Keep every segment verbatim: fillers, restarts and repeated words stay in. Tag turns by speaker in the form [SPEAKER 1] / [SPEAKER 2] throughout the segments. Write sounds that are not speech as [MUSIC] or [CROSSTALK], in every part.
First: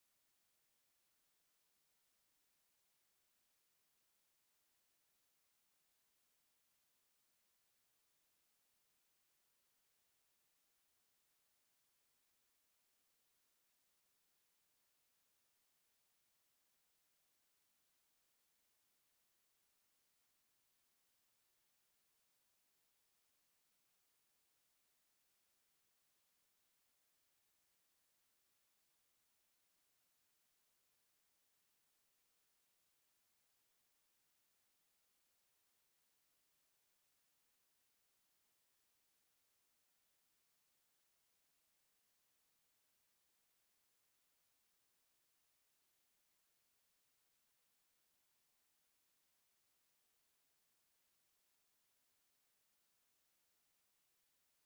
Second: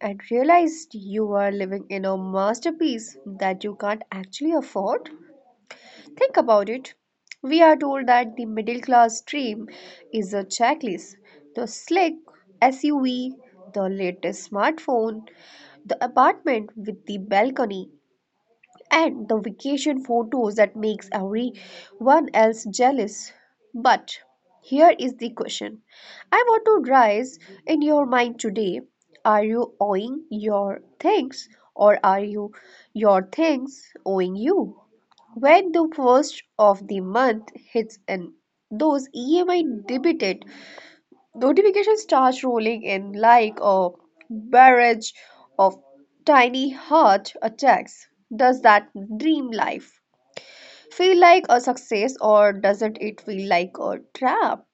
[SPEAKER 1] and realized you are living in a masterpiece that you can't actually afford? Think about it. We are told that the middle class dream is a checklist, the slick S U V, the latest smartphone, the apartment with the balcony, and the vacation photos that makes everyone else jealous. But here is the question. I want to rise in your mind today. Are you owing your things or are you your things owing you? When the first of the month hits and those E M I debited notifications start rolling in like a barrage of tiny heart attacks. Does that dream life feel like a success or doesn't it feel like a trap?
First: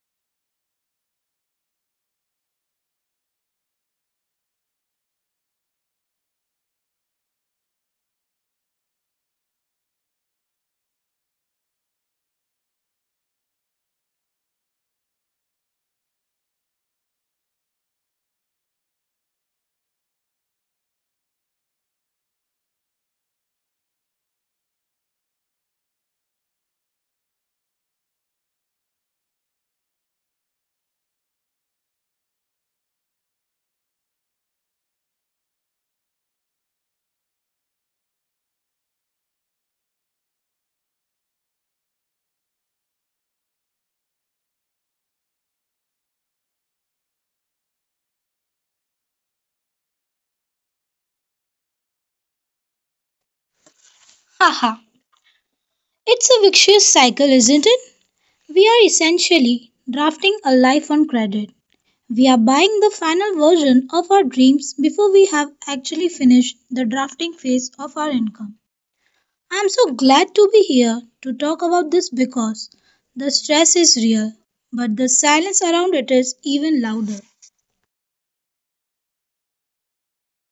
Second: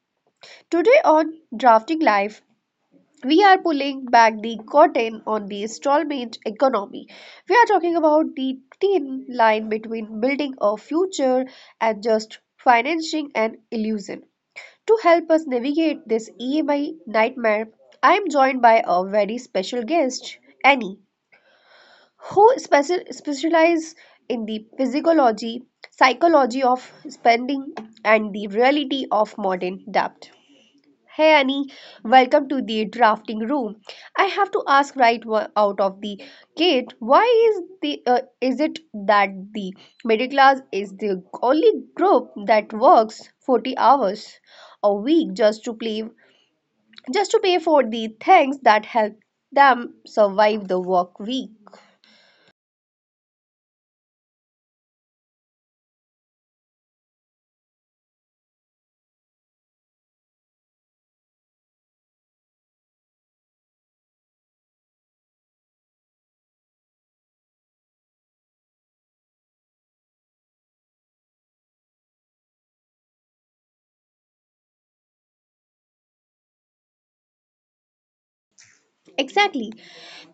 [SPEAKER 1] Today on Drafting Life, we are pulling back the curtain on the installment economy. We are talking about the thin line between building a future and just financing an illusion. To help us navigate this E M I nightmare, I am joined by a very special guest, Annie, who special specializes in the physiology, psychology of spending, and the reality of modern debt. Hey Annie, welcome to the drafting room. I have to ask, right wa- out of the gate, why is the uh, is it that the middle class is the only group that works forty hours a week just to play just to pay for the things that help them survive the work week?
[SPEAKER 2] Haha, it's a vicious cycle, isn't it? We are essentially drafting a life on credit. We are buying the final version of our dreams before we have actually finished the drafting phase of our income. I'm so glad to be here to talk about this because the stress is real, but the silence around it is even louder.
[SPEAKER 1] Exactly.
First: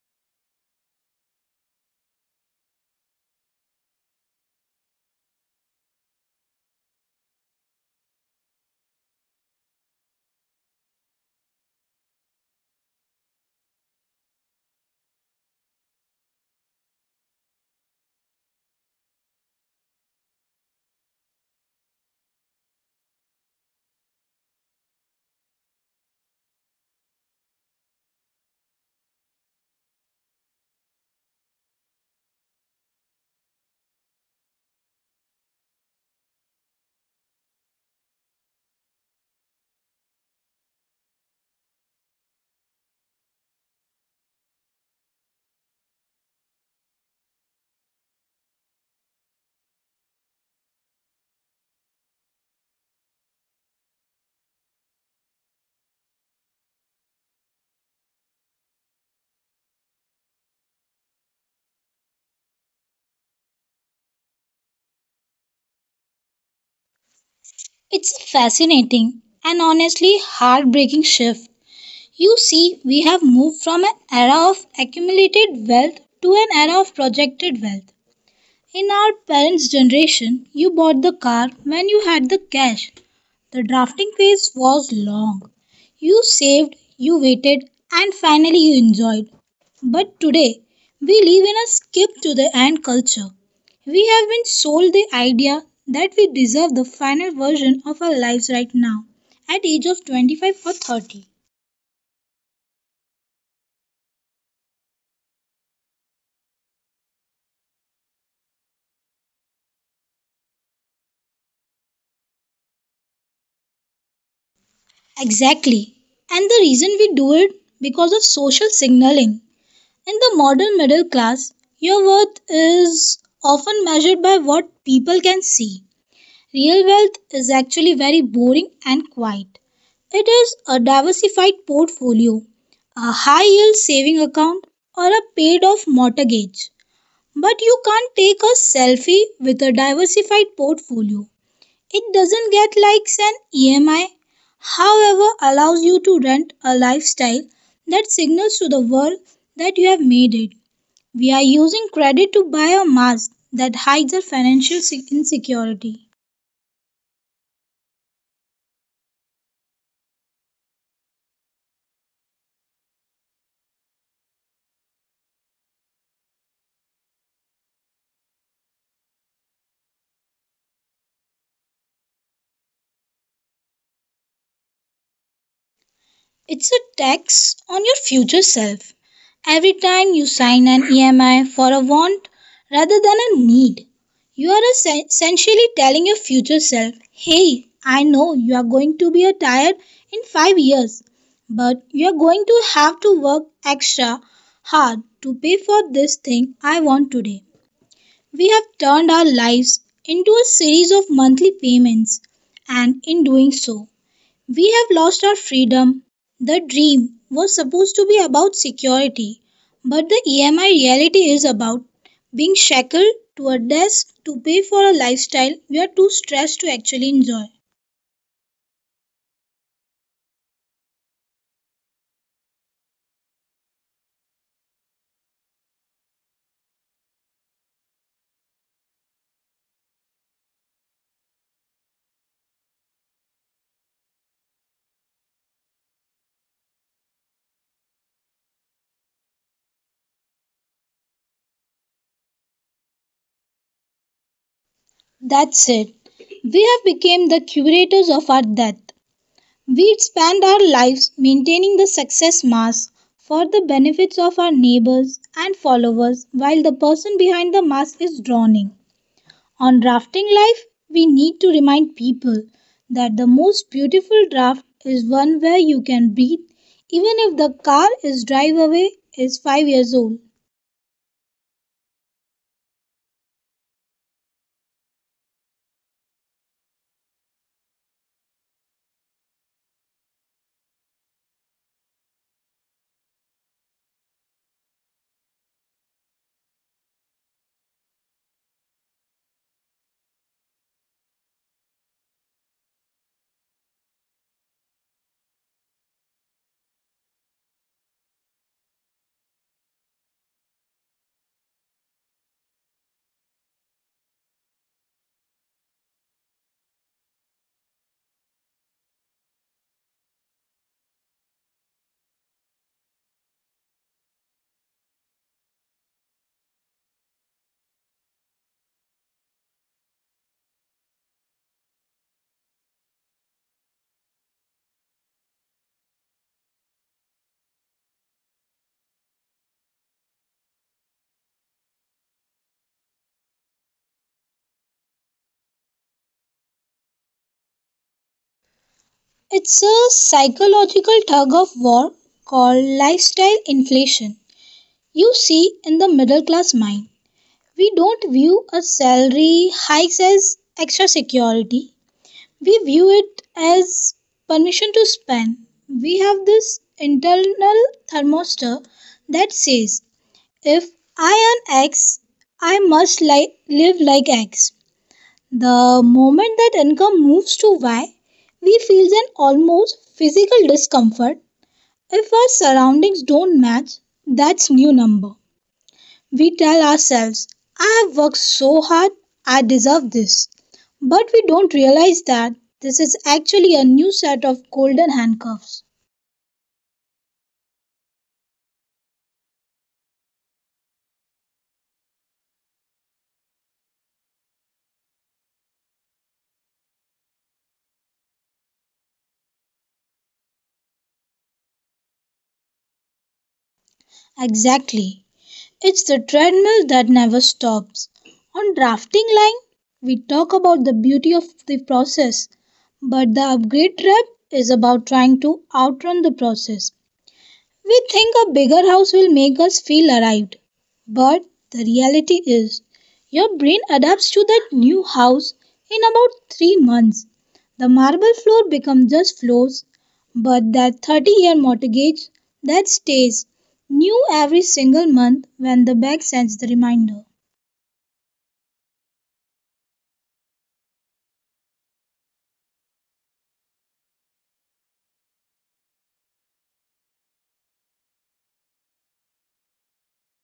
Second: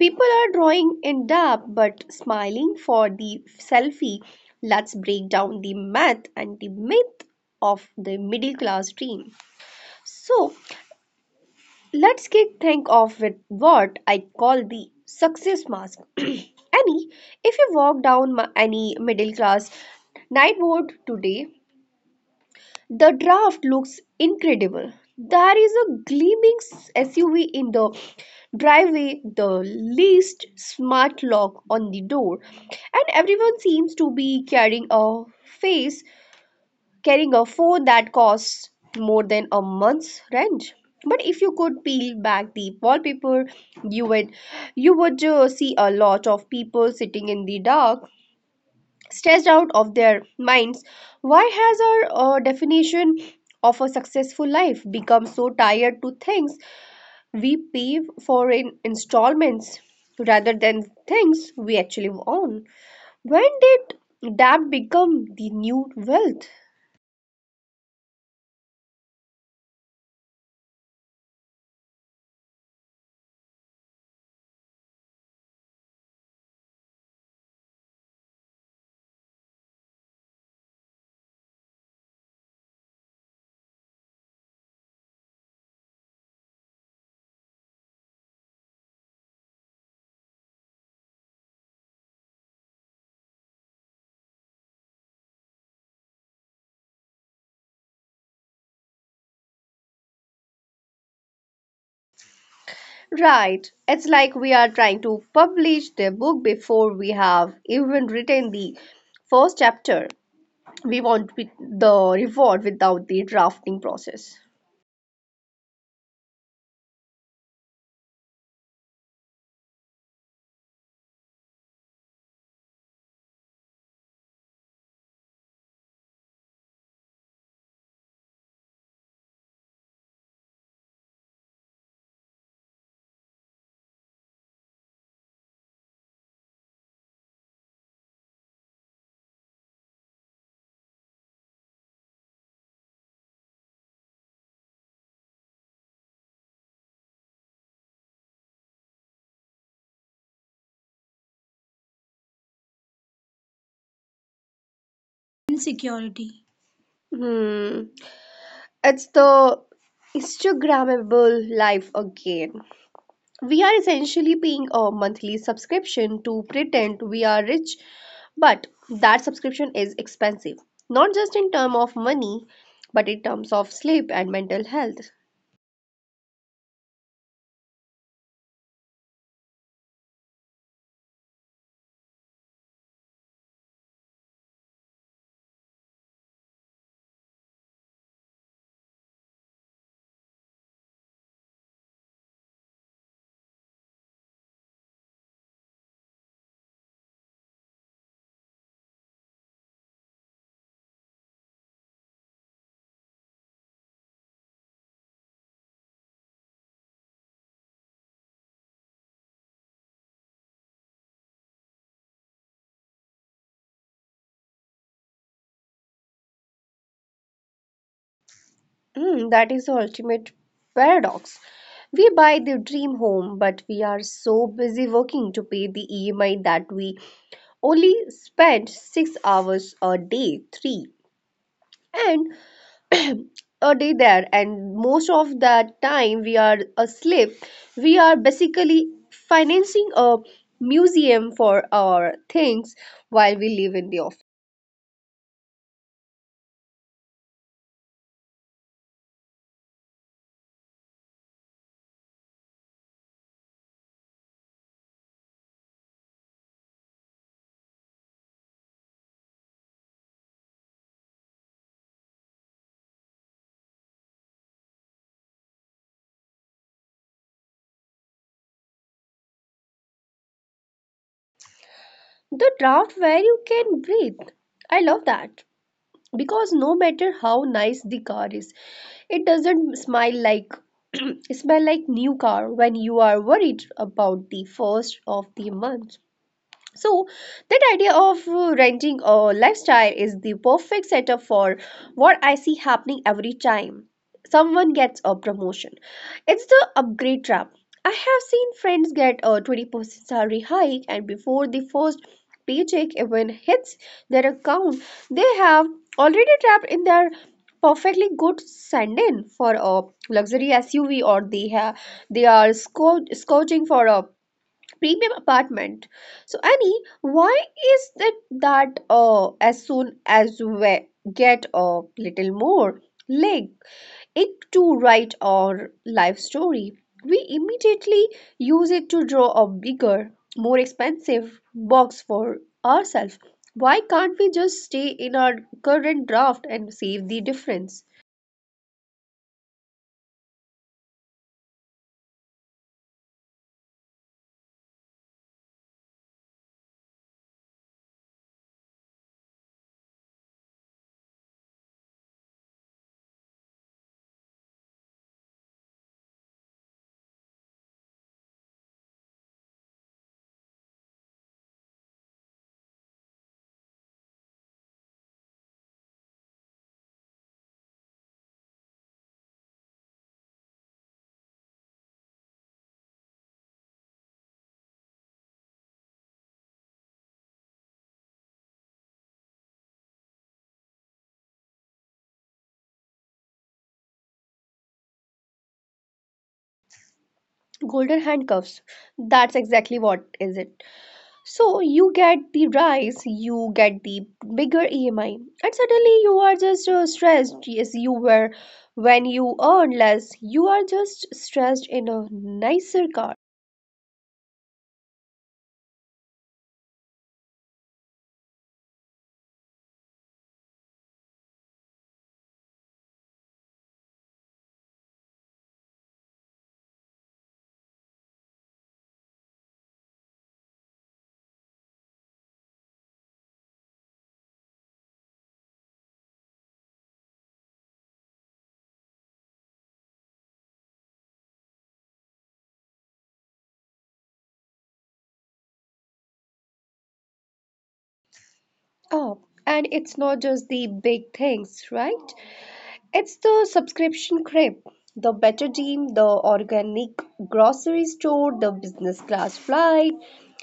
[SPEAKER 1] People are drawing in dub but smiling for the selfie. Let's break down the myth and the myth of the middle class dream. So, let's get think of with what I call the success mask. [CLEARS THROAT] Annie, if you walk down my, any middle class night board today, the draft looks incredible. There is a gleaming S U V in the driveway, the least smart lock on the door, and everyone seems to be carrying a face carrying a phone that costs more than a month's rent. But if you could peel back the wallpaper, you would you would uh, see a lot of people sitting in the dark, stressed out of their minds. Why has our uh, definition of a successful life become so tied to things we pay for in installments rather than things we actually own? When did that become the new wealth?
[SPEAKER 2] It's a fascinating and honestly heartbreaking shift. You see, we have moved from an era of accumulated wealth to an era of projected wealth. In our parents' generation, you bought the car when you had the cash. The drafting phase was long. You saved, you waited, and finally you enjoyed. But today, we live in a skip to the end culture. We have been sold the idea that we deserve the final version of our lives right now at age of twenty-five or thirty.
[SPEAKER 1] Right, it's like we are trying to publish the book before we have even written the first chapter. We want with- the reward without the drafting process.
[SPEAKER 2] Exactly. And the reason we do it because of social signaling. In the modern middle class, your worth is often measured by what people can see. Real wealth is actually very boring and quiet. It is a diversified portfolio, a high yield saving account, or a paid off mortgage. But you can't take a selfie with a diversified portfolio. It doesn't get likes an E M I, however, allows you to rent a lifestyle that signals to the world that you have made it. We are using credit to buy a mask that hides our financial se- insecurity.
[SPEAKER 1] Insecurity. Hmm. It's the Instagrammable life again. We are essentially paying a monthly subscription to pretend we are rich, but that subscription is expensive, not just in terms of money, but in terms of sleep and mental health.
[SPEAKER 2] It's a tax on your future self. Every time you sign an E M I for a want rather than a need, you are essen- essentially telling your future self, hey, I know you are going to be retired in five years, but you are going to have to work extra hard to pay for this thing I want today. We have turned our lives into a series of monthly payments, and in doing so, we have lost our freedom. The dream was supposed to be about security, but the E M I reality is about being shackled to a desk to pay for a lifestyle we are too stressed to actually enjoy.
[SPEAKER 1] Hmm, that is the ultimate paradox. We buy the dream home, but we are so busy working to pay the E M I that we only spend six hours a day, three. And [CLEARS THROAT] a day there, and most of that time we are asleep. We are basically financing a museum for our things while we live in the office.
[SPEAKER 2] That's it. We have become the curators of our death. We spend our lives maintaining the success mask for the benefits of our neighbors and followers while the person behind the mask is drowning. On drafting life, we need to remind people that the most beautiful draft is one where you can breathe even if the car is drive away is five years old.
[SPEAKER 1] The draft where you can breathe, I love that, because no matter how nice the car is, it doesn't smile like [CLEARS THROAT] smell like new car when you are worried about the first of the month. So, that idea of uh, renting a lifestyle is the perfect setup for what I see happening every time someone gets a promotion. It's the upgrade trap. I have seen friends get a twenty percent salary hike, and before the first paycheck even hits their account, they have already trapped in their perfectly good send-in for a luxury S U V, or they have they are scou- scouting for a premium apartment. So Annie, why is it that uh, as soon as we get a little more leg it to write our life story, we immediately use it to draw a bigger, more expensive box for ourselves? Why can't we just stay in our current draft and save the difference?
[SPEAKER 2] It's a psychological tug of war called lifestyle inflation. You see in the middle class mind. We don't view a salary hike as extra security. We view it as permission to spend. We have this internal thermostat that says, if I earn X, I must li- live like X. The moment that income moves to Y, we feel an almost physical discomfort if our surroundings don't match that's new number we tell ourselves, I have worked so hard, I deserve this. But we don't realize that this is actually a new set of golden handcuffs.
[SPEAKER 1] Golden handcuffs. That's exactly what is it. So you get the rise, you get the bigger E M I, and suddenly you are just uh, stressed as you were when you earn less. You are just stressed in a nicer car.
[SPEAKER 2] Exactly. It's the treadmill that never stops. On drafting line, we talk about the beauty of the process, but the upgrade trap is about trying to outrun the process. We think a bigger house will make us feel arrived, but the reality is your brain adapts to that new house in about three months. The marble floor becomes just floors, but that thirty year mortgage that stays new every single month when the bank sends the reminder.
[SPEAKER 1] Oh, and it's not just the big things, right? It's the subscription creep, the better deal, the organic grocery store, the business class flight.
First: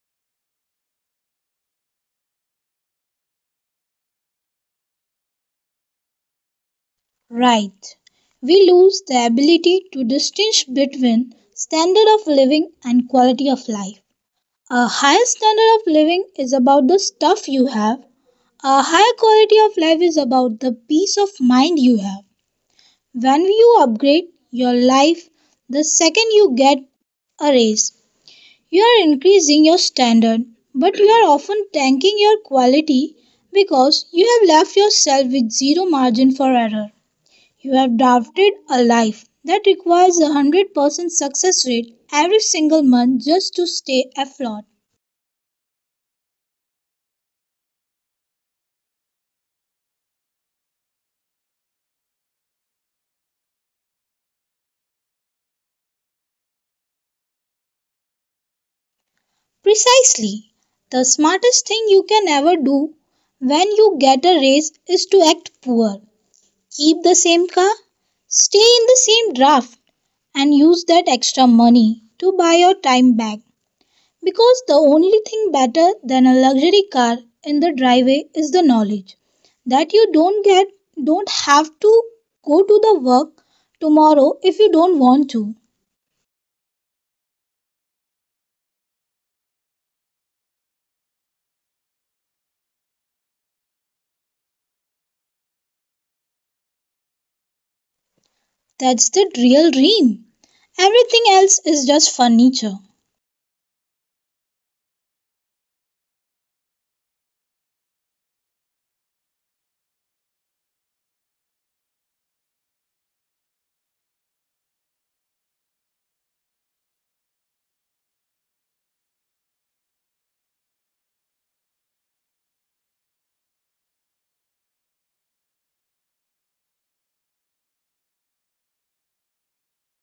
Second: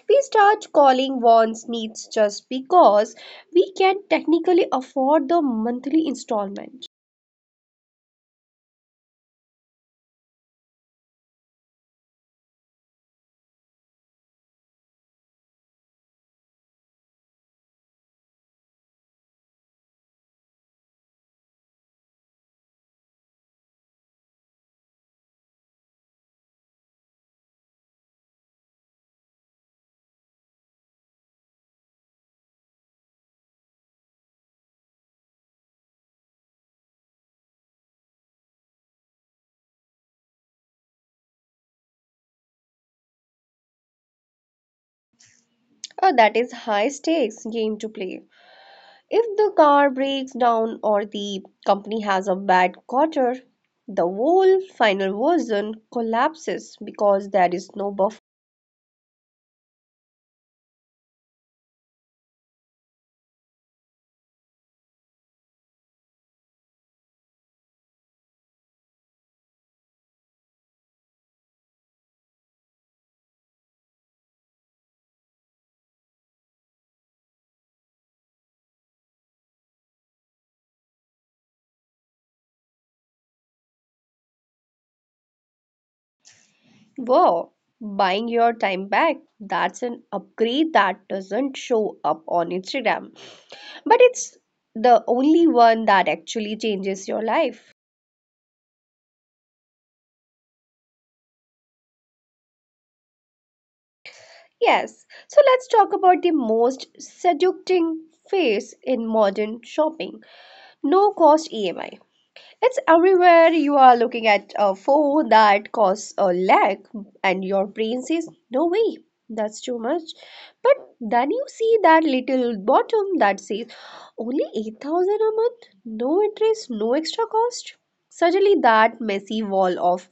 [SPEAKER 1] We start calling wants needs just because we can technically afford the monthly installment.
[SPEAKER 2] Right. We lose the ability to distinguish between standard of living and quality of life. A higher standard of living is about the stuff you have. A higher quality of life is about the peace of mind you have. When you upgrade your life, the second you get a raise, you are increasing your standard, but you are often tanking your quality because you have left yourself with zero margin for error. You have drafted a life that requires a one hundred percent success rate every single month just to stay afloat.
[SPEAKER 1] Uh, that is high stakes game to play. If the car breaks down or the company has a bad quarter, the whole final version collapses because there is no buffer.
[SPEAKER 2] Precisely. The smartest thing you can ever do when you get a raise is to act poor. Keep the same car, stay in the same draft, and use that extra money to buy your time back. Because the only thing better than a luxury car in the driveway is the knowledge that you don't get don't have to go to the work tomorrow if you don't want to.
[SPEAKER 1] Wow, buying your time back. That's an upgrade that doesn't show up on Instagram, but it's the only one that actually changes your life.
[SPEAKER 2] That's the real dream. Everything else is just furniture.
[SPEAKER 1] Yes, so let's talk about the most seducing phase in modern shopping, no cost E M I. It's everywhere. You are looking at a phone that costs a lakh, and your brain says, "No way, that's too much." But then you see that little bottom that says, "Only eight thousand a month, no interest, no extra cost." Suddenly, that messy wall of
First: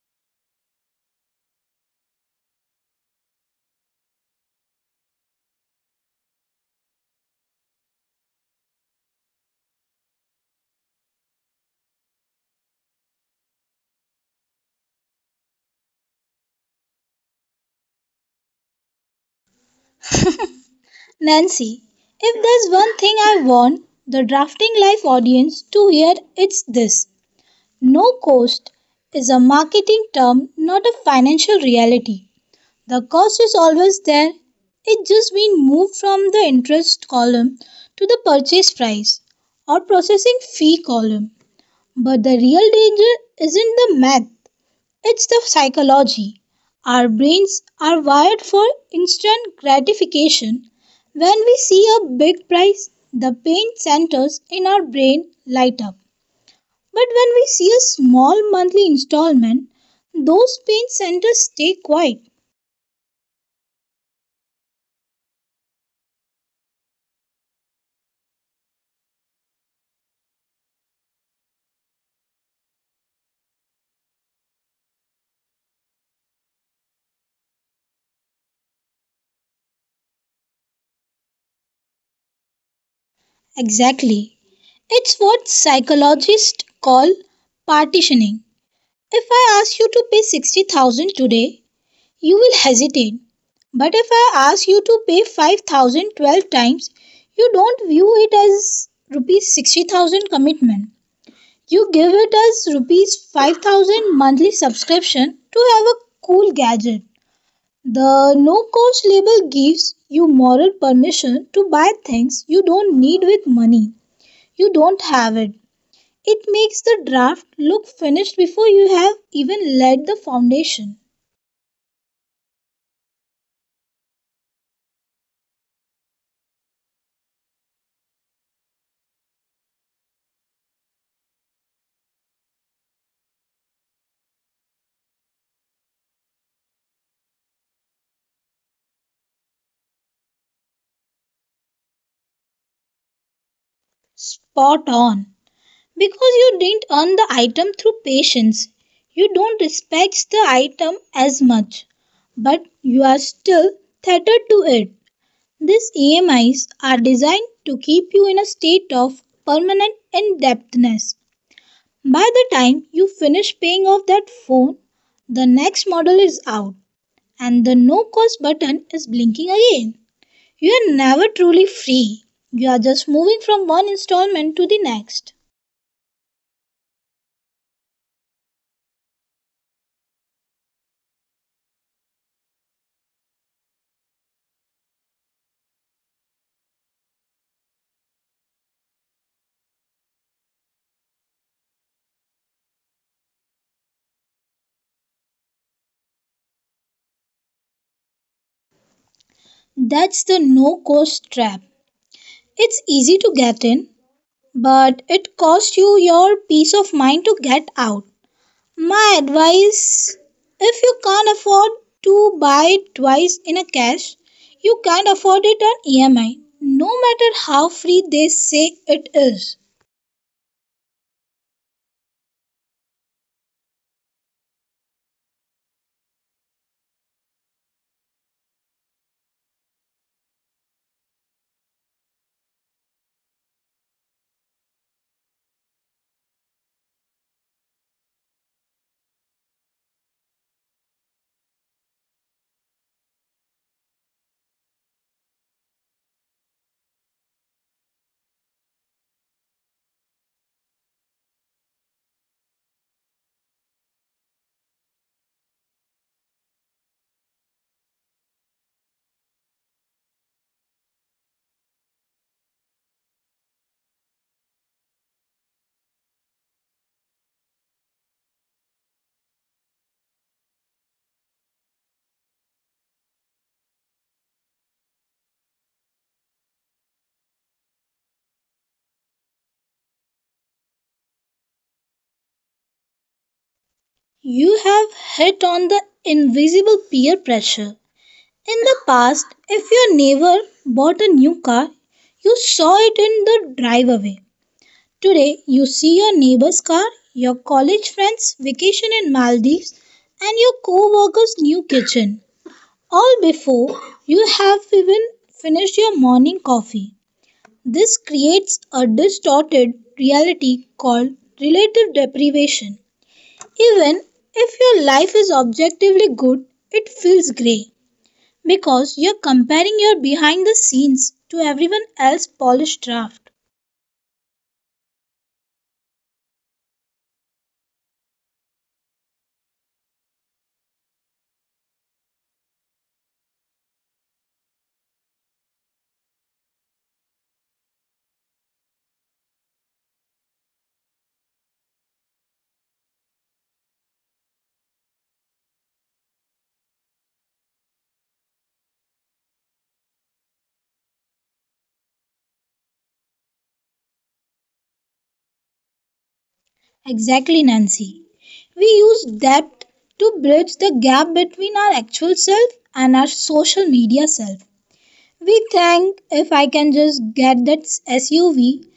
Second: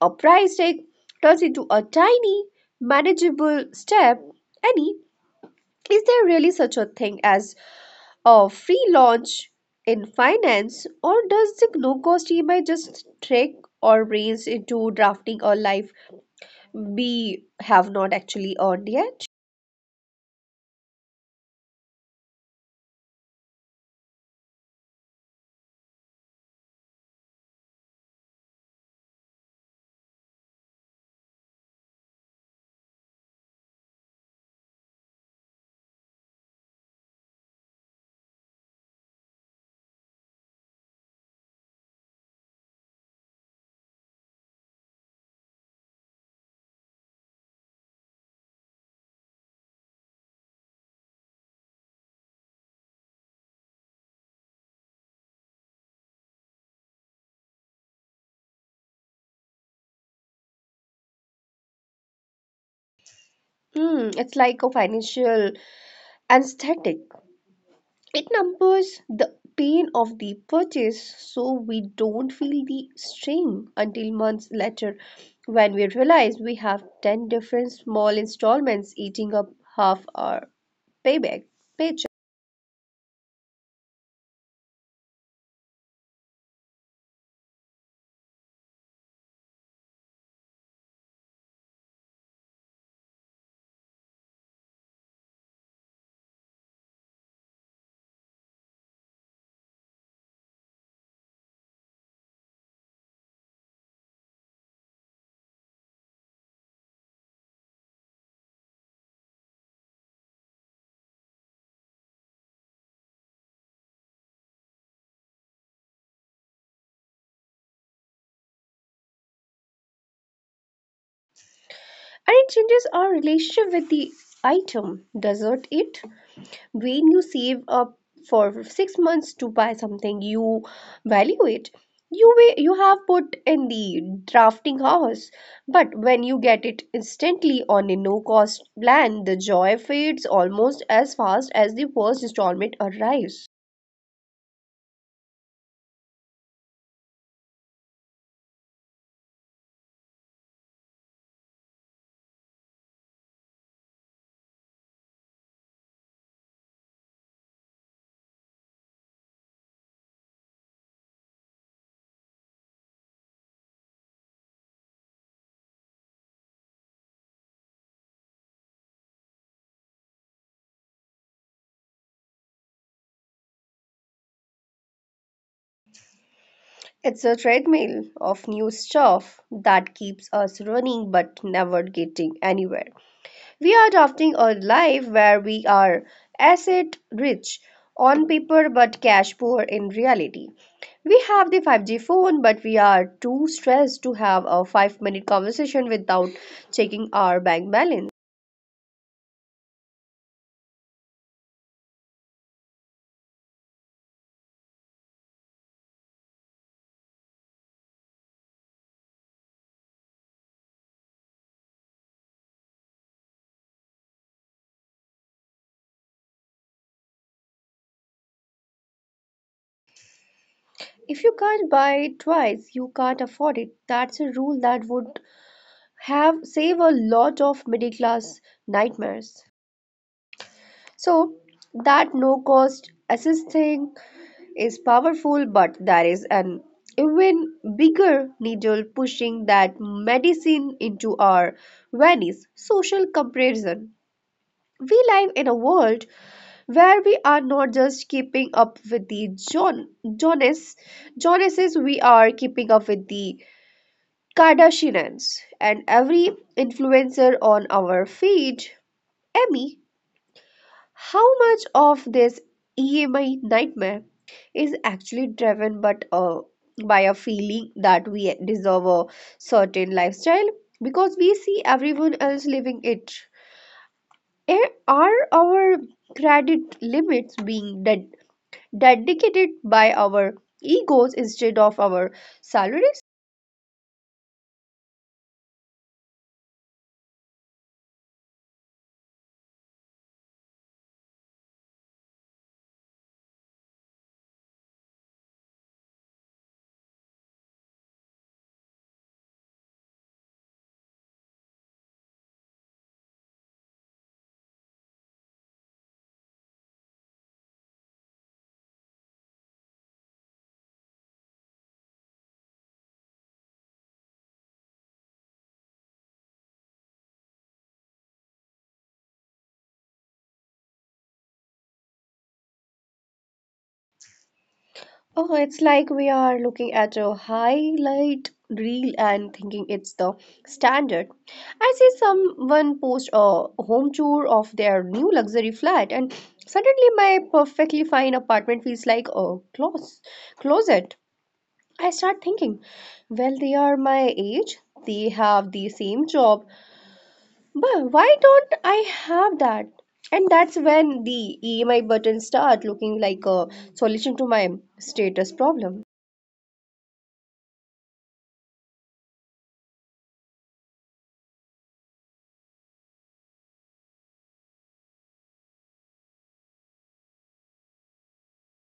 [SPEAKER 1] a price tag turns into a tiny, manageable step. Any, is there really such a thing as a free launch in finance, or does the no cost E M I just trick our brains into drafting a life we have not actually earned yet?
[SPEAKER 2] Nancy, if there's one thing I want the Drafting Life audience to hear, it's this: no cost is a marketing term, not a financial reality. The cost is always there, it just been moved from the interest column to the purchase price or processing fee column. But the real danger isn't the math, it's the psychology. Our brains are wired for instant gratification. When we see a big prize, the pain centers in our brain light up. But when we see a small monthly installment, those pain centers stay quiet.
[SPEAKER 1] Hmm, it's like a financial anesthetic. It numbs the pain of the purchase so we don't feel the strain until months later when we realize we have ten different small installments eating up half our payback paycheck.
[SPEAKER 2] Exactly. It's what psychologists call partitioning. If I ask you to pay sixty thousand today, you will hesitate. But if I ask you to pay five thousand twelve times, you don't view it as rupees sixty thousand commitment. You give it as rupees five thousand monthly subscription to have a cool gadget. The no cost label gives you moral permission to buy things you don't need with money. You don't have it. It makes the draft look finished before you have even laid the foundation.
[SPEAKER 1] And it changes our relationship with the item, doesn't it? When you save up for six months to buy something, you value it. You wa- you have put in the drafting house, but when you get it instantly on a no-cost plan, the joy fades almost as fast as the first installment arrives.
[SPEAKER 2] Spot on. Because you didn't earn the item through patience. You don't respect the item as much, but you are still tethered to it. These E M Is are designed to keep you in a state of permanent indebtedness. By the time you finish paying off that phone, the next model is out and the no cost button is blinking again. You are never truly free. You are just moving from one installment to the next.
[SPEAKER 1] It's a treadmill of new stuff that keeps us running but never getting anywhere. We are adopting a life where we are asset rich on paper but cash poor in reality. We have the five G phone, but we are too stressed to have a five minute conversation without checking our bank balance.
[SPEAKER 2] That's the no cost trap. It's easy to get in, but it costs you your peace of mind to get out. My advice: if you can't afford to buy it twice in a cash, you can't afford it on E M I, no matter how free they say it is.
[SPEAKER 1] If you can't buy it twice, you can't afford it. That's a rule that would have saved a lot of middle class nightmares. So, that no cost assisting is powerful, but there is an even bigger needle pushing that medicine into our veins, social comparison. We live in a world where we are not just keeping up with the John Jonas Jonases, we are keeping up with the Kardashians and every influencer on our feed. Emmy, how much of this E M I nightmare is actually driven but uh, by a feeling that we deserve a certain lifestyle because we see everyone else living it? Eh, are our credit limits being ded- dedicated by our egos instead of our salaries?
[SPEAKER 2] You have hit on the invisible peer pressure. In the past, if your neighbor bought a new car, you saw it in the driveway. Today, you see your neighbor's car, your college friend's vacation in Maldives, and your coworker's new kitchen, all before you have even finished your morning coffee. This creates a distorted reality called relative deprivation. Even if your life is objectively good, it feels grey because you're comparing your behind the scenes to everyone else's polished draft.
[SPEAKER 1] Oh, it's like we are looking at a highlight reel and thinking it's the standard. I see someone post a home tour of their new luxury flat, and suddenly my perfectly fine apartment feels like a clos closet. I start thinking, well, they are my age, they have the same job, but why don't I have that? And that's when the E M I buttons start looking like a solution to my status problem.
[SPEAKER 2] Exactly, Nancy. We use that to bridge the gap between our actual self and our social media self. We think if I can just get that S U V,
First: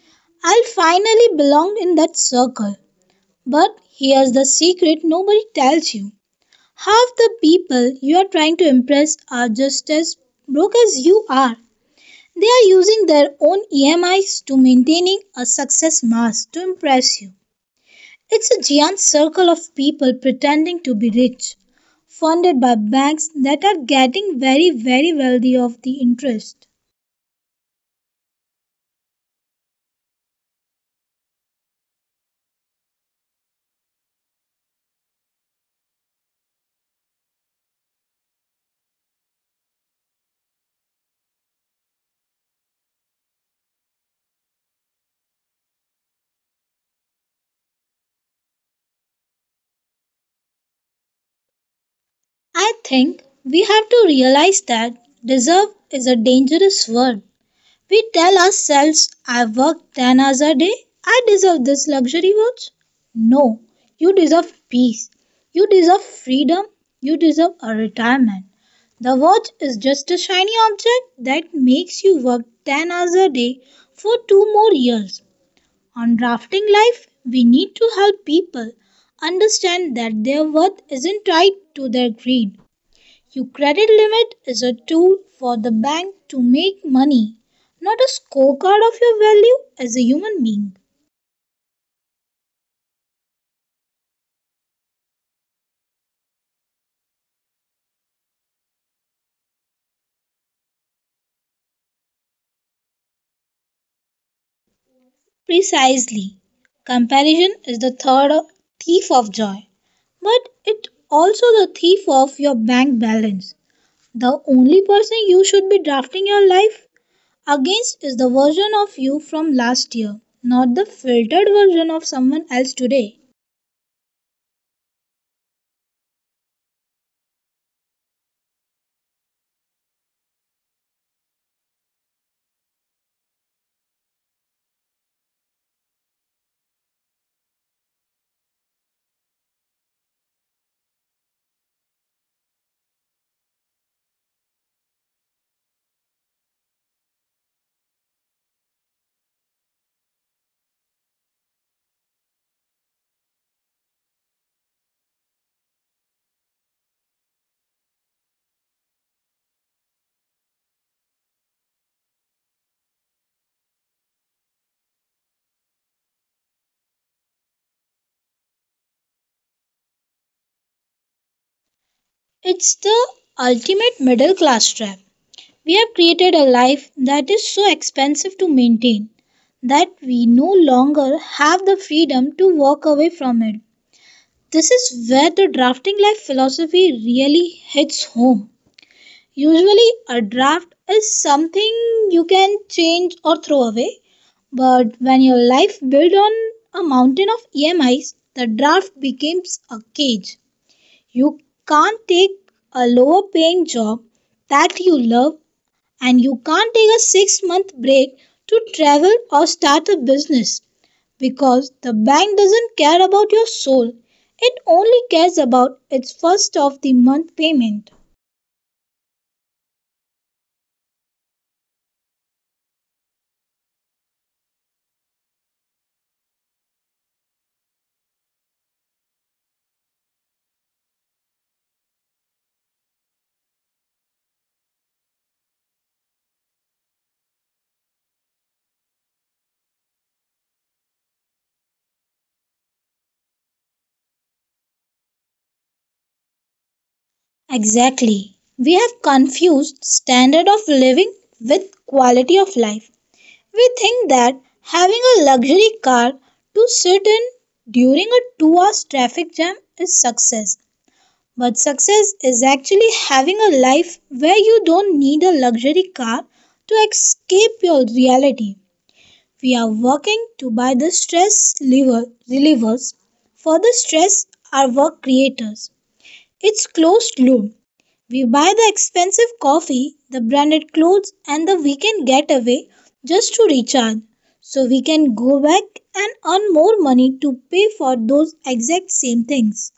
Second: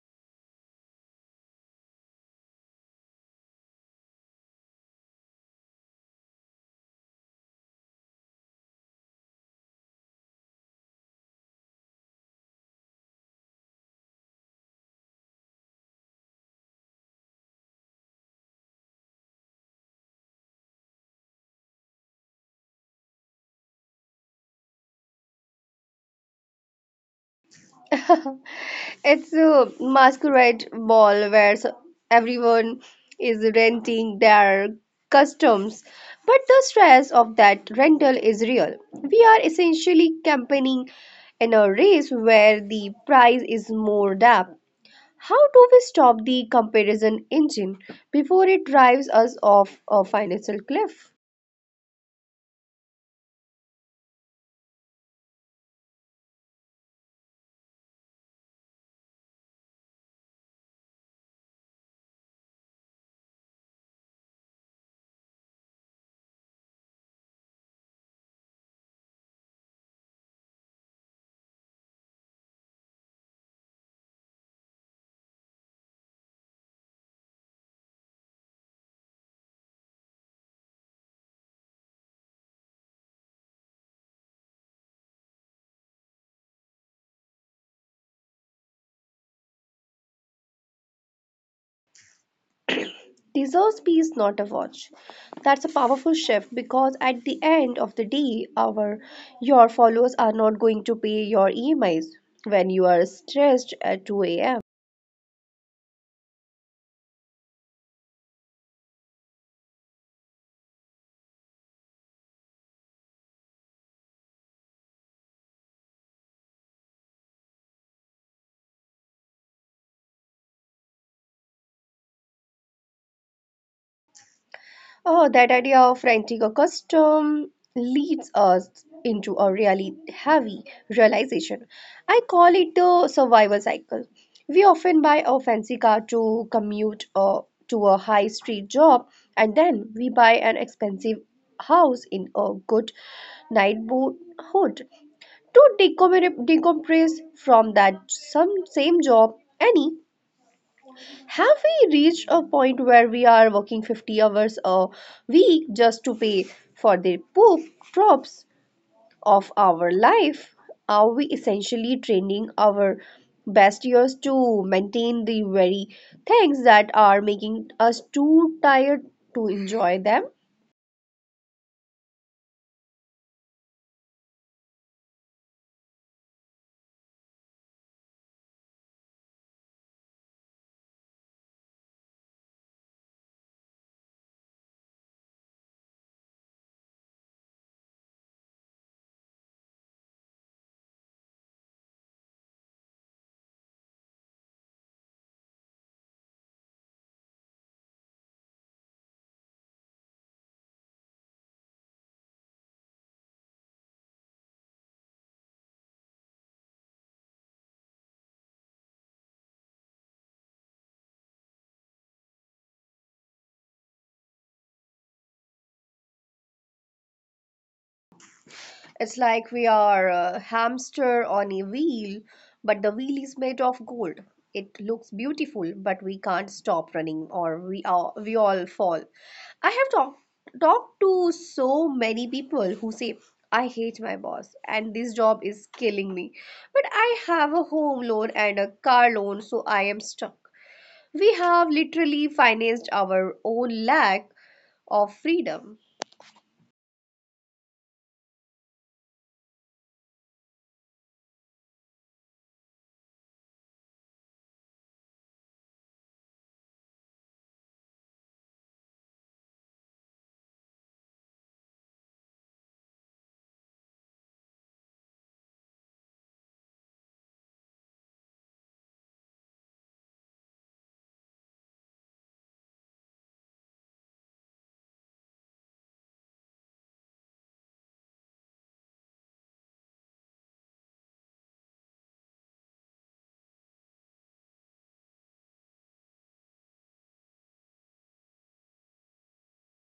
[SPEAKER 2] I'll finally belong in that circle. But here's the secret nobody tells you. Half the people you are trying to impress are just as broke as you are. They are using their own E M Is to maintaining a success mask to impress you. It's a giant circle of people pretending to be rich, funded by banks that are getting very, very wealthy off the interest.
[SPEAKER 1] [LAUGHS] It's a masquerade ball where s- everyone is renting their costumes, but the stress of that rental is real. We are essentially campaigning in a race where the prize is more depth. How do we stop the comparison engine before it drives us off a financial cliff?
[SPEAKER 2] I think we have to realize that deserve is a dangerous word. We tell ourselves, I worked ten hours a day, I deserve this luxury watch. No, you deserve peace. You deserve freedom. You deserve a retirement. The watch is just a shiny object that makes you work ten hours a day for two more years. On drafting life, we need to help people understand that their worth isn't tied to their greed. Your credit limit is a tool for the bank to make money, not a scorecard of your value as a human being.
[SPEAKER 1] Deserves peace, not a watch. That's a powerful shift because at the end of the day, our your followers are not going to pay your E M Is when you are stressed at two a m.
[SPEAKER 2] Precisely. Comparison is the third thief of joy, but it also the thief of your bank balance. The only person you should be drafting your life against is the version of you from last year, not the filtered version of someone else today.
[SPEAKER 1] Oh, that idea of renting a custom leads us into a really heavy realization. I call it the survival cycle. We often buy a fancy car to commute uh, to a high street job, and then we buy an expensive house in a good neighborhood to decommere- decompress from that some same job. Annie, have we reached a point where we are working fifty hours a week just to pay for the poop drops of our life? Are we essentially training our best years to maintain the very things that are making us too tired to enjoy them?
[SPEAKER 2] It's the ultimate middle class trap. We have created a life that is so expensive to maintain that we no longer have the freedom to walk away from it. This is where the drafting life philosophy really hits home. Usually, a draft is something you can change or throw away, but when your life built on a mountain of E M Is, the draft becomes a cage. You can't take a lower paying job that you love and you can't take a six month break to travel or start a business because the bank doesn't care about your soul. It only cares about its first of the month payment.
[SPEAKER 1] It's like we are a hamster on a wheel, but the wheel is made of gold. It looks beautiful, but we can't stop running or we are, we all fall. I have talked talked to so many people who say I hate my boss and this job is killing me. But I have a home loan and a car loan, so I am stuck. We have literally financed our own lack of freedom.
[SPEAKER 2] Exactly. We have confused standard of living with quality of life. We think that having a luxury car to sit in during a two hours traffic jam is success. But success is actually having a life where you don't need a luxury car to escape your reality. We are working to buy the stress lever, relievers. For the stress, are work creators. It's closed loop. We buy the expensive coffee, the branded clothes, and the weekend getaway just to recharge so we can go back and earn more money to pay for those exact same things.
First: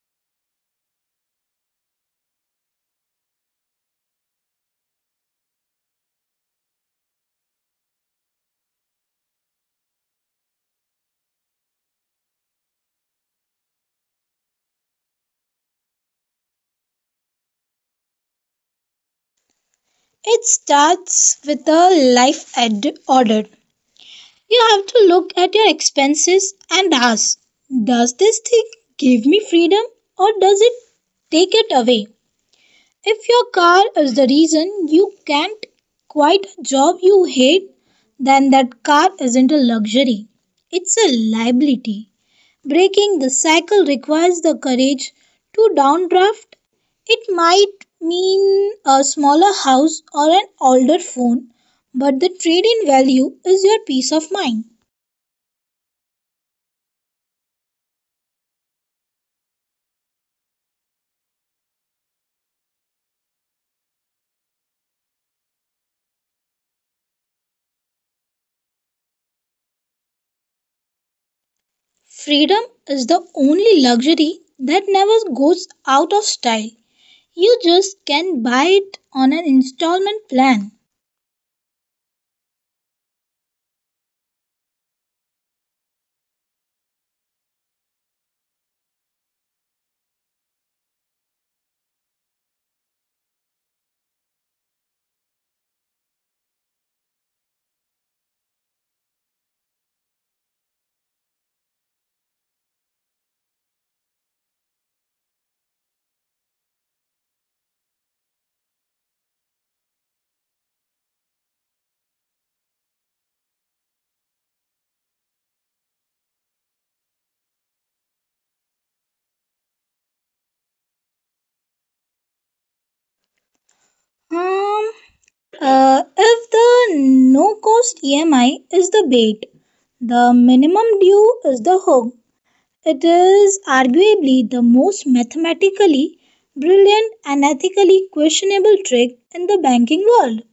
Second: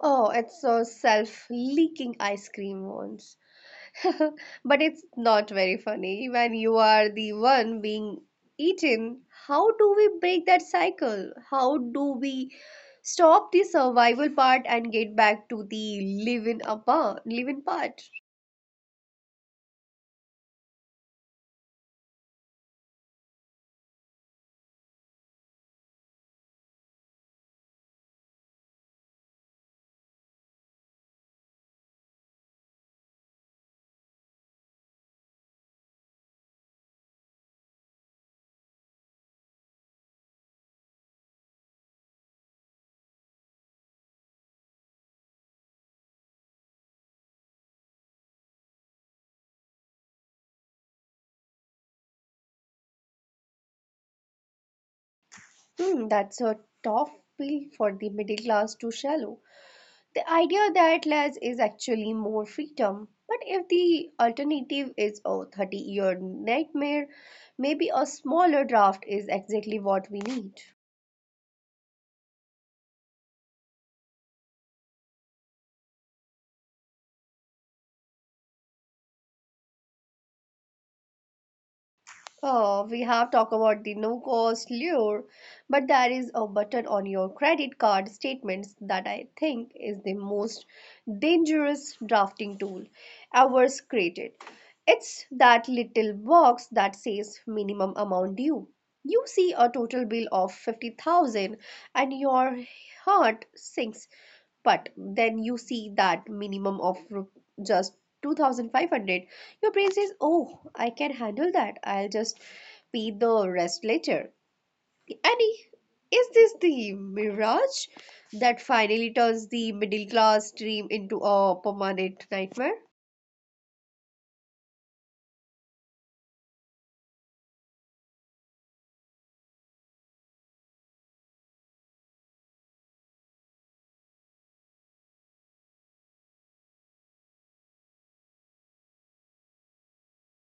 [SPEAKER 1] Oh, it's those self-leaking ice cream ones. [LAUGHS] But it's not very funny when you are the one being eaten. How do we break that cycle? How do we stop the survival part and get back to the living apart, living part?
[SPEAKER 2] It starts with a life ad- audit. You have to look at your expenses and ask, does this thing give me freedom or does it take it away? If your car is the reason you can't quit a job you hate, then that car isn't a luxury, it's a liability. Breaking the cycle requires the courage to downdraft. It might mean a smaller house or an older phone, but the trade in value is your peace of mind.
[SPEAKER 1] Hmm, that's a tough pill for the middle class to swallow. The idea that less is actually more freedom. But if the alternative is a thirty year nightmare, maybe a smaller draft is exactly what we need.
[SPEAKER 2] Freedom is the only luxury that never goes out of style. You just can buy it on an installment plan.
[SPEAKER 1] Oh, we have talked about the no-cost lure, but there is a button on your credit card statements that I think is the most dangerous drafting tool ever created. It's that little box that says minimum amount due. You see a total bill of fifty thousand and your heart sinks, but then you see that minimum of ru- just two thousand five hundred. Your brain says, oh, I can handle that. I'll just pay the rest later. Annie, is this the mirage that finally turns the middle class dream into a permanent nightmare?
[SPEAKER 2] Um, uh, if the no cost E M I is the bait, the minimum due is the hook. It is arguably the most mathematically brilliant and ethically questionable trick in the banking world.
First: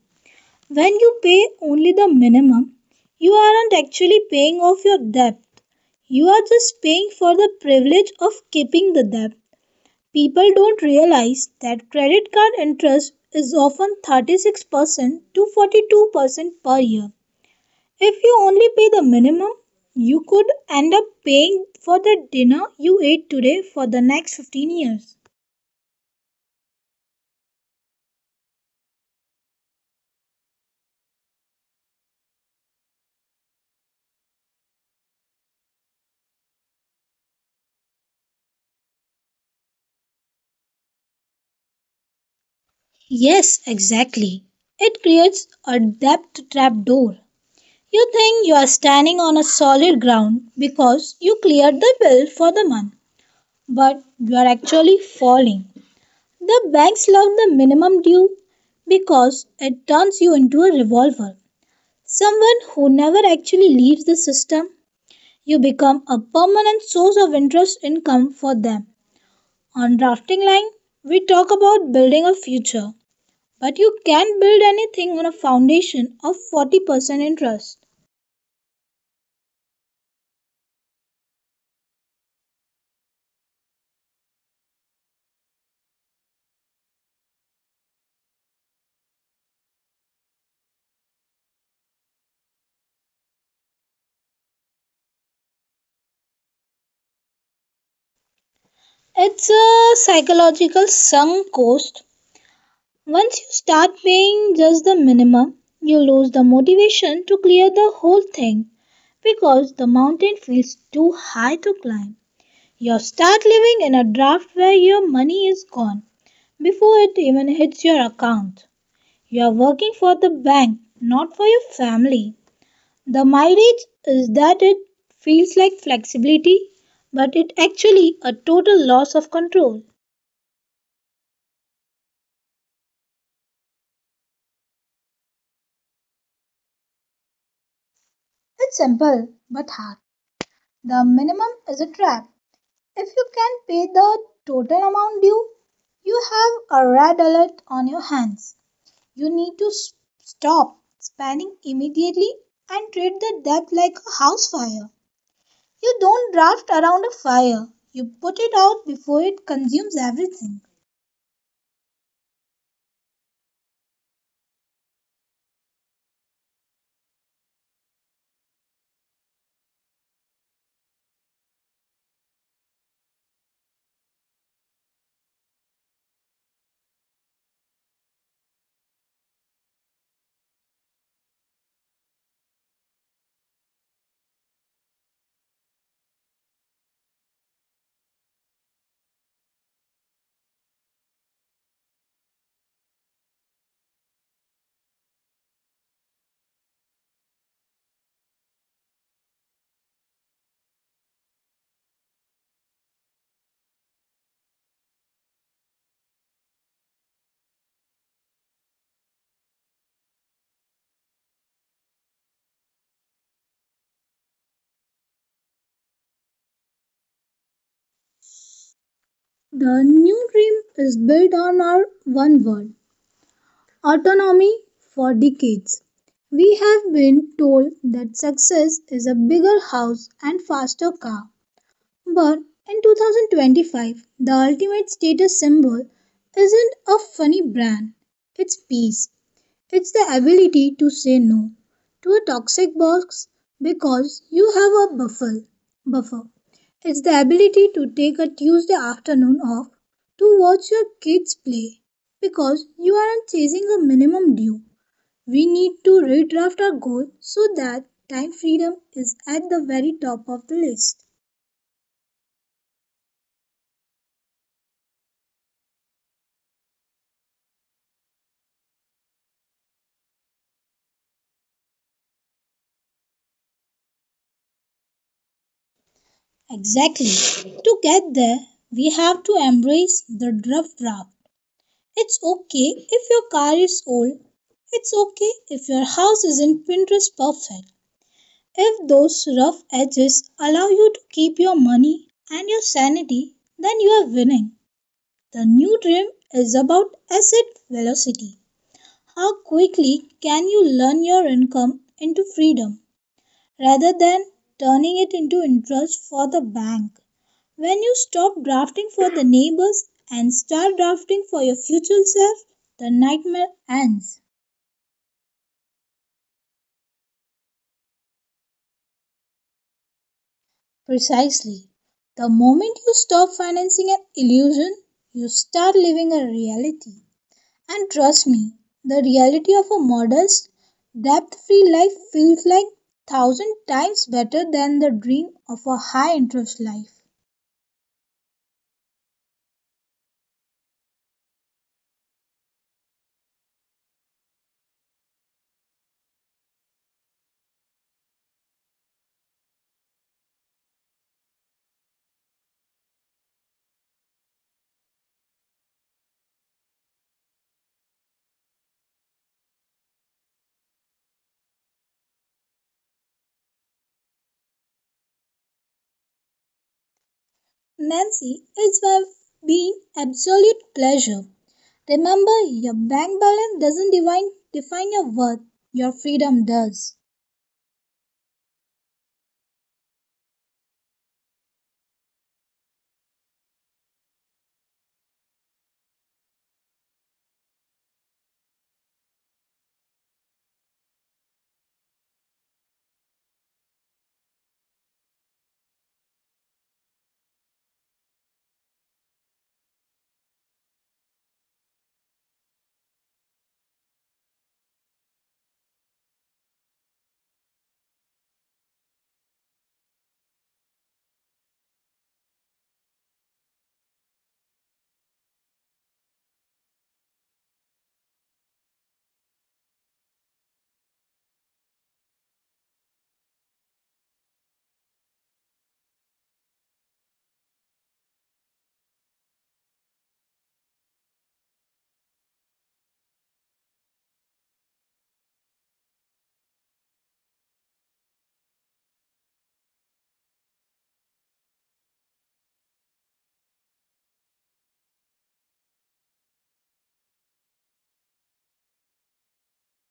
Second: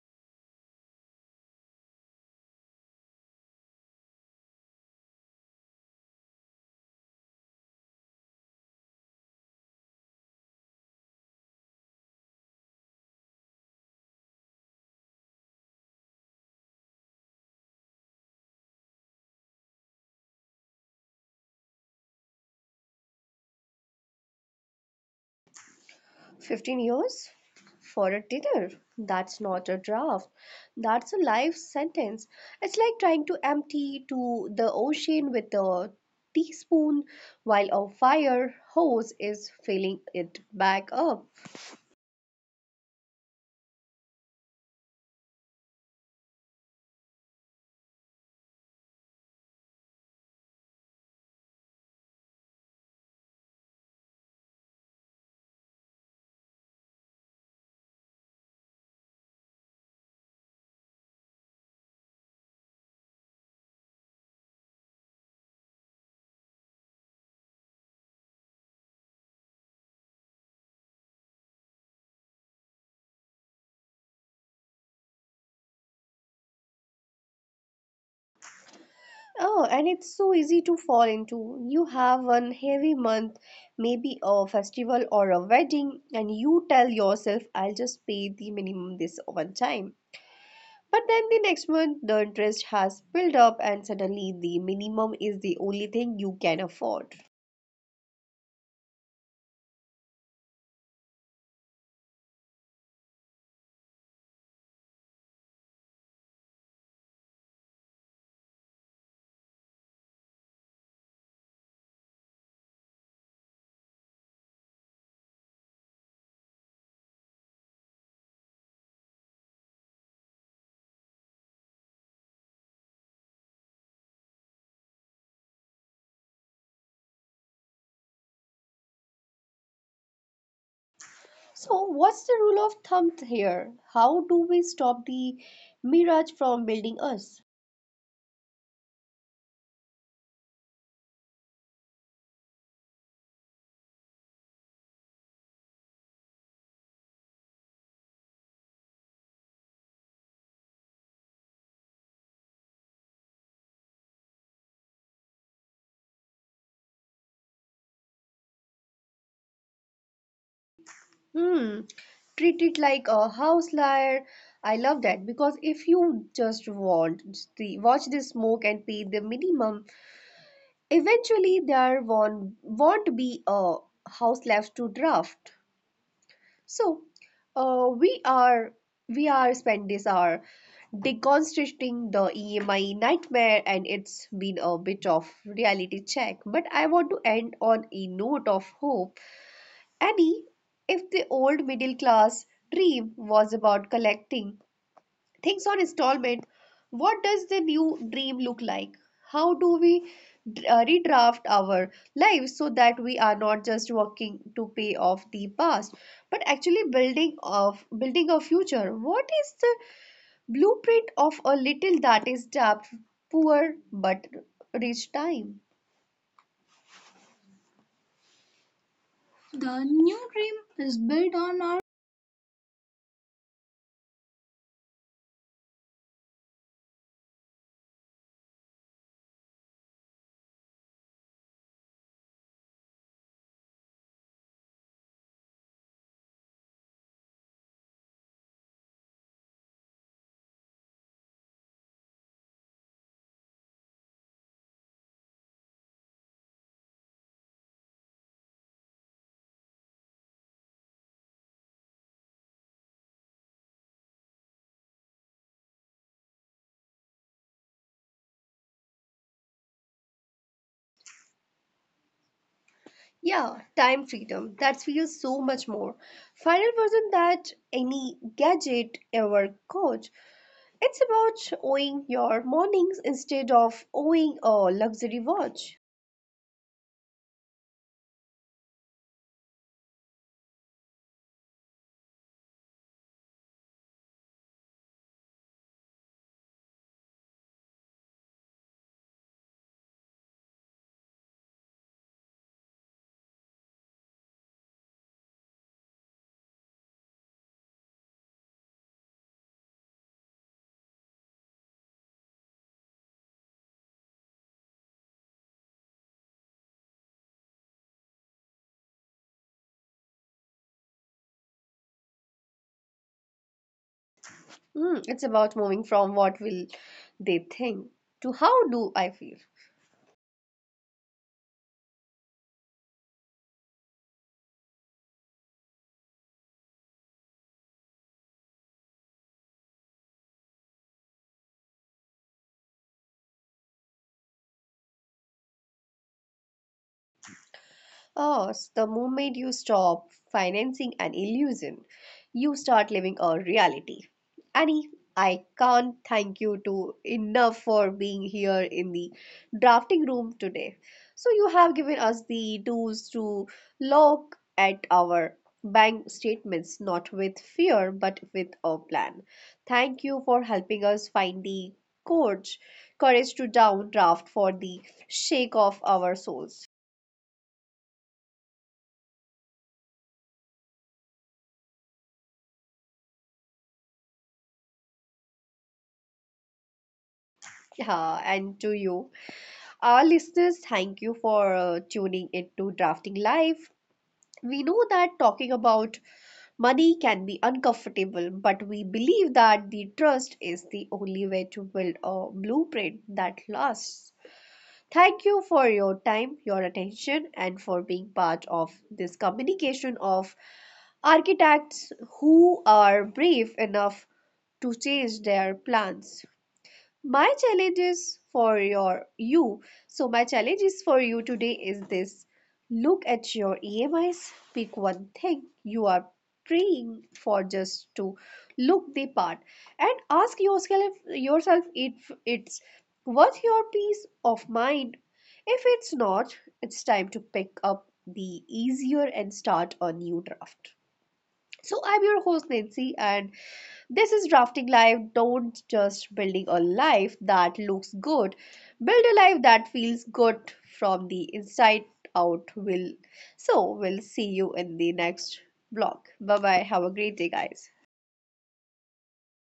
[SPEAKER 2] When you pay only the minimum, you aren't actually paying off your debt. You are just paying for the privilege of keeping the debt. People don't realize that credit card interest is often thirty-six percent to forty-two percent per year. If you only pay the minimum, you could end up paying for the dinner you ate today for the next fifteen years.
[SPEAKER 1] fifteen years for a dinner. That's not a draft. That's a life sentence. It's like trying to empty to the ocean with a teaspoon while a fire hose is filling it back up.
[SPEAKER 2] Yes, exactly. It creates a debt trap door. You think you are standing on a solid ground because you cleared the bill for the month, but you are actually falling. The banks love the minimum due because it turns you into a revolver. Someone who never actually leaves the system, you become a permanent source of interest income for them. On drafting line, we talk about building a future, but you can't build anything on a foundation of forty percent interest.
[SPEAKER 1] Oh, and it's so easy to fall into. You have one heavy month, maybe a festival or a wedding, and you tell yourself, I'll just pay the minimum this one time. But then the next month, the interest has built up, and suddenly the minimum is the only thing you can afford.
[SPEAKER 2] It's a psychological sunk cost. Once you start paying just the minimum, you lose the motivation to clear the whole thing because the mountain feels too high to climb. You start living in a draft where your money is gone before it even hits your account. You are working for the bank, not for your family. The mileage is that it feels like flexibility, but it actually a total loss of control.
[SPEAKER 1] So, what's the rule of thumb here? How do we stop the mirage from building us?
[SPEAKER 2] It's simple but hard. The minimum is a trap. If you can pay the total amount due, you have a red alert on your hands. You need to s- stop spending immediately and treat the debt like a house fire. You don't draft around a fire, you put it out before it consumes everything.
[SPEAKER 1] Hmm, treat it like a house liar. I love that because if you just want the watch the smoke and pay the minimum, eventually there won't won't be a house left to draft. So, uh, we are we are spent this hour deconstructing the E M I nightmare, and it's been a bit of reality check. But I want to end on a note of hope. Annie, if the old middle class dream was about collecting things on installment, what does the new dream look like? How do we uh, redraft our lives so that we are not just working to pay off the past but actually building of building a future? What is the blueprint of a little that is tapped poor but rich time? The
[SPEAKER 2] The
[SPEAKER 1] new
[SPEAKER 2] new
[SPEAKER 1] dream
[SPEAKER 2] dream
[SPEAKER 1] is
[SPEAKER 2] is
[SPEAKER 1] built
[SPEAKER 2] built
[SPEAKER 1] on
[SPEAKER 2] on
[SPEAKER 1] our
[SPEAKER 2] our one word, autonomy. For decades, we have been told that success is a bigger house and faster car. But in twenty twenty-five, the ultimate status symbol isn't a funny brand, it's peace. It's the ability to say no to a toxic box because you have a buffer. Buffer. It's the ability to take a Tuesday afternoon off to watch your kids play because you aren't chasing a minimum due. We need to redraft our goal so that time freedom is at the very top of the list.
[SPEAKER 1] yeah, time freedom. That feels so much more. Final version that any gadget ever could. It's about owning your mornings instead of owning a luxury watch.
[SPEAKER 2] Exactly. To get there, we have to embrace the rough draft. It's okay if your car is old. It's okay if your house isn't Pinterest perfect. If those rough edges allow you to keep your money and your sanity, then you are winning. The new dream is about asset velocity. How quickly can you learn your income into freedom rather than turning it into interest for the bank? When you stop drafting for the neighbors and start drafting for your future self, the nightmare ends.
[SPEAKER 1] Hmm, it's about moving from what will they think to how do I feel.
[SPEAKER 2] Precisely. The moment you stop financing an illusion, you start living a reality. And trust me, the reality of a modest, debt free life feels like thousand times better than the dream of a high interest life.
[SPEAKER 1] Us, the moment you stop financing an illusion, you start living a reality. Annie, I can't thank you to enough for being here in the drafting room today. So you have given us the tools to look at our bank statements not with fear but with a plan. Thank you for helping us find the courage courage to downdraft for the shake of our souls.
[SPEAKER 2] Nancy, it's been absolute pleasure. Remember, your bank balance doesn't define define your worth; your freedom does.
[SPEAKER 1] Yeah, and to you, our listeners, thank you for uh, tuning into Drafting Life. We know that talking about money can be uncomfortable, but we believe that the trust is the only way to build a blueprint that lasts. Thank you for your time, your attention, and for being part of this communication of architects who are brave enough to change their plans. My challenge is for your you so my challenge is for you today is this. Look at your emis, pick one thing you are praying for just to look the part, and ask yourself yourself if it's worth your peace of mind. If it's not, it's time to pick up the easier and start a new draft. So, I'm your host, Nancy, and this is Drafting Life. Don't just building a life that looks good, build a life that feels good from the inside out. Will so, we'll see you in the next blog. Bye bye. Have a great day, guys.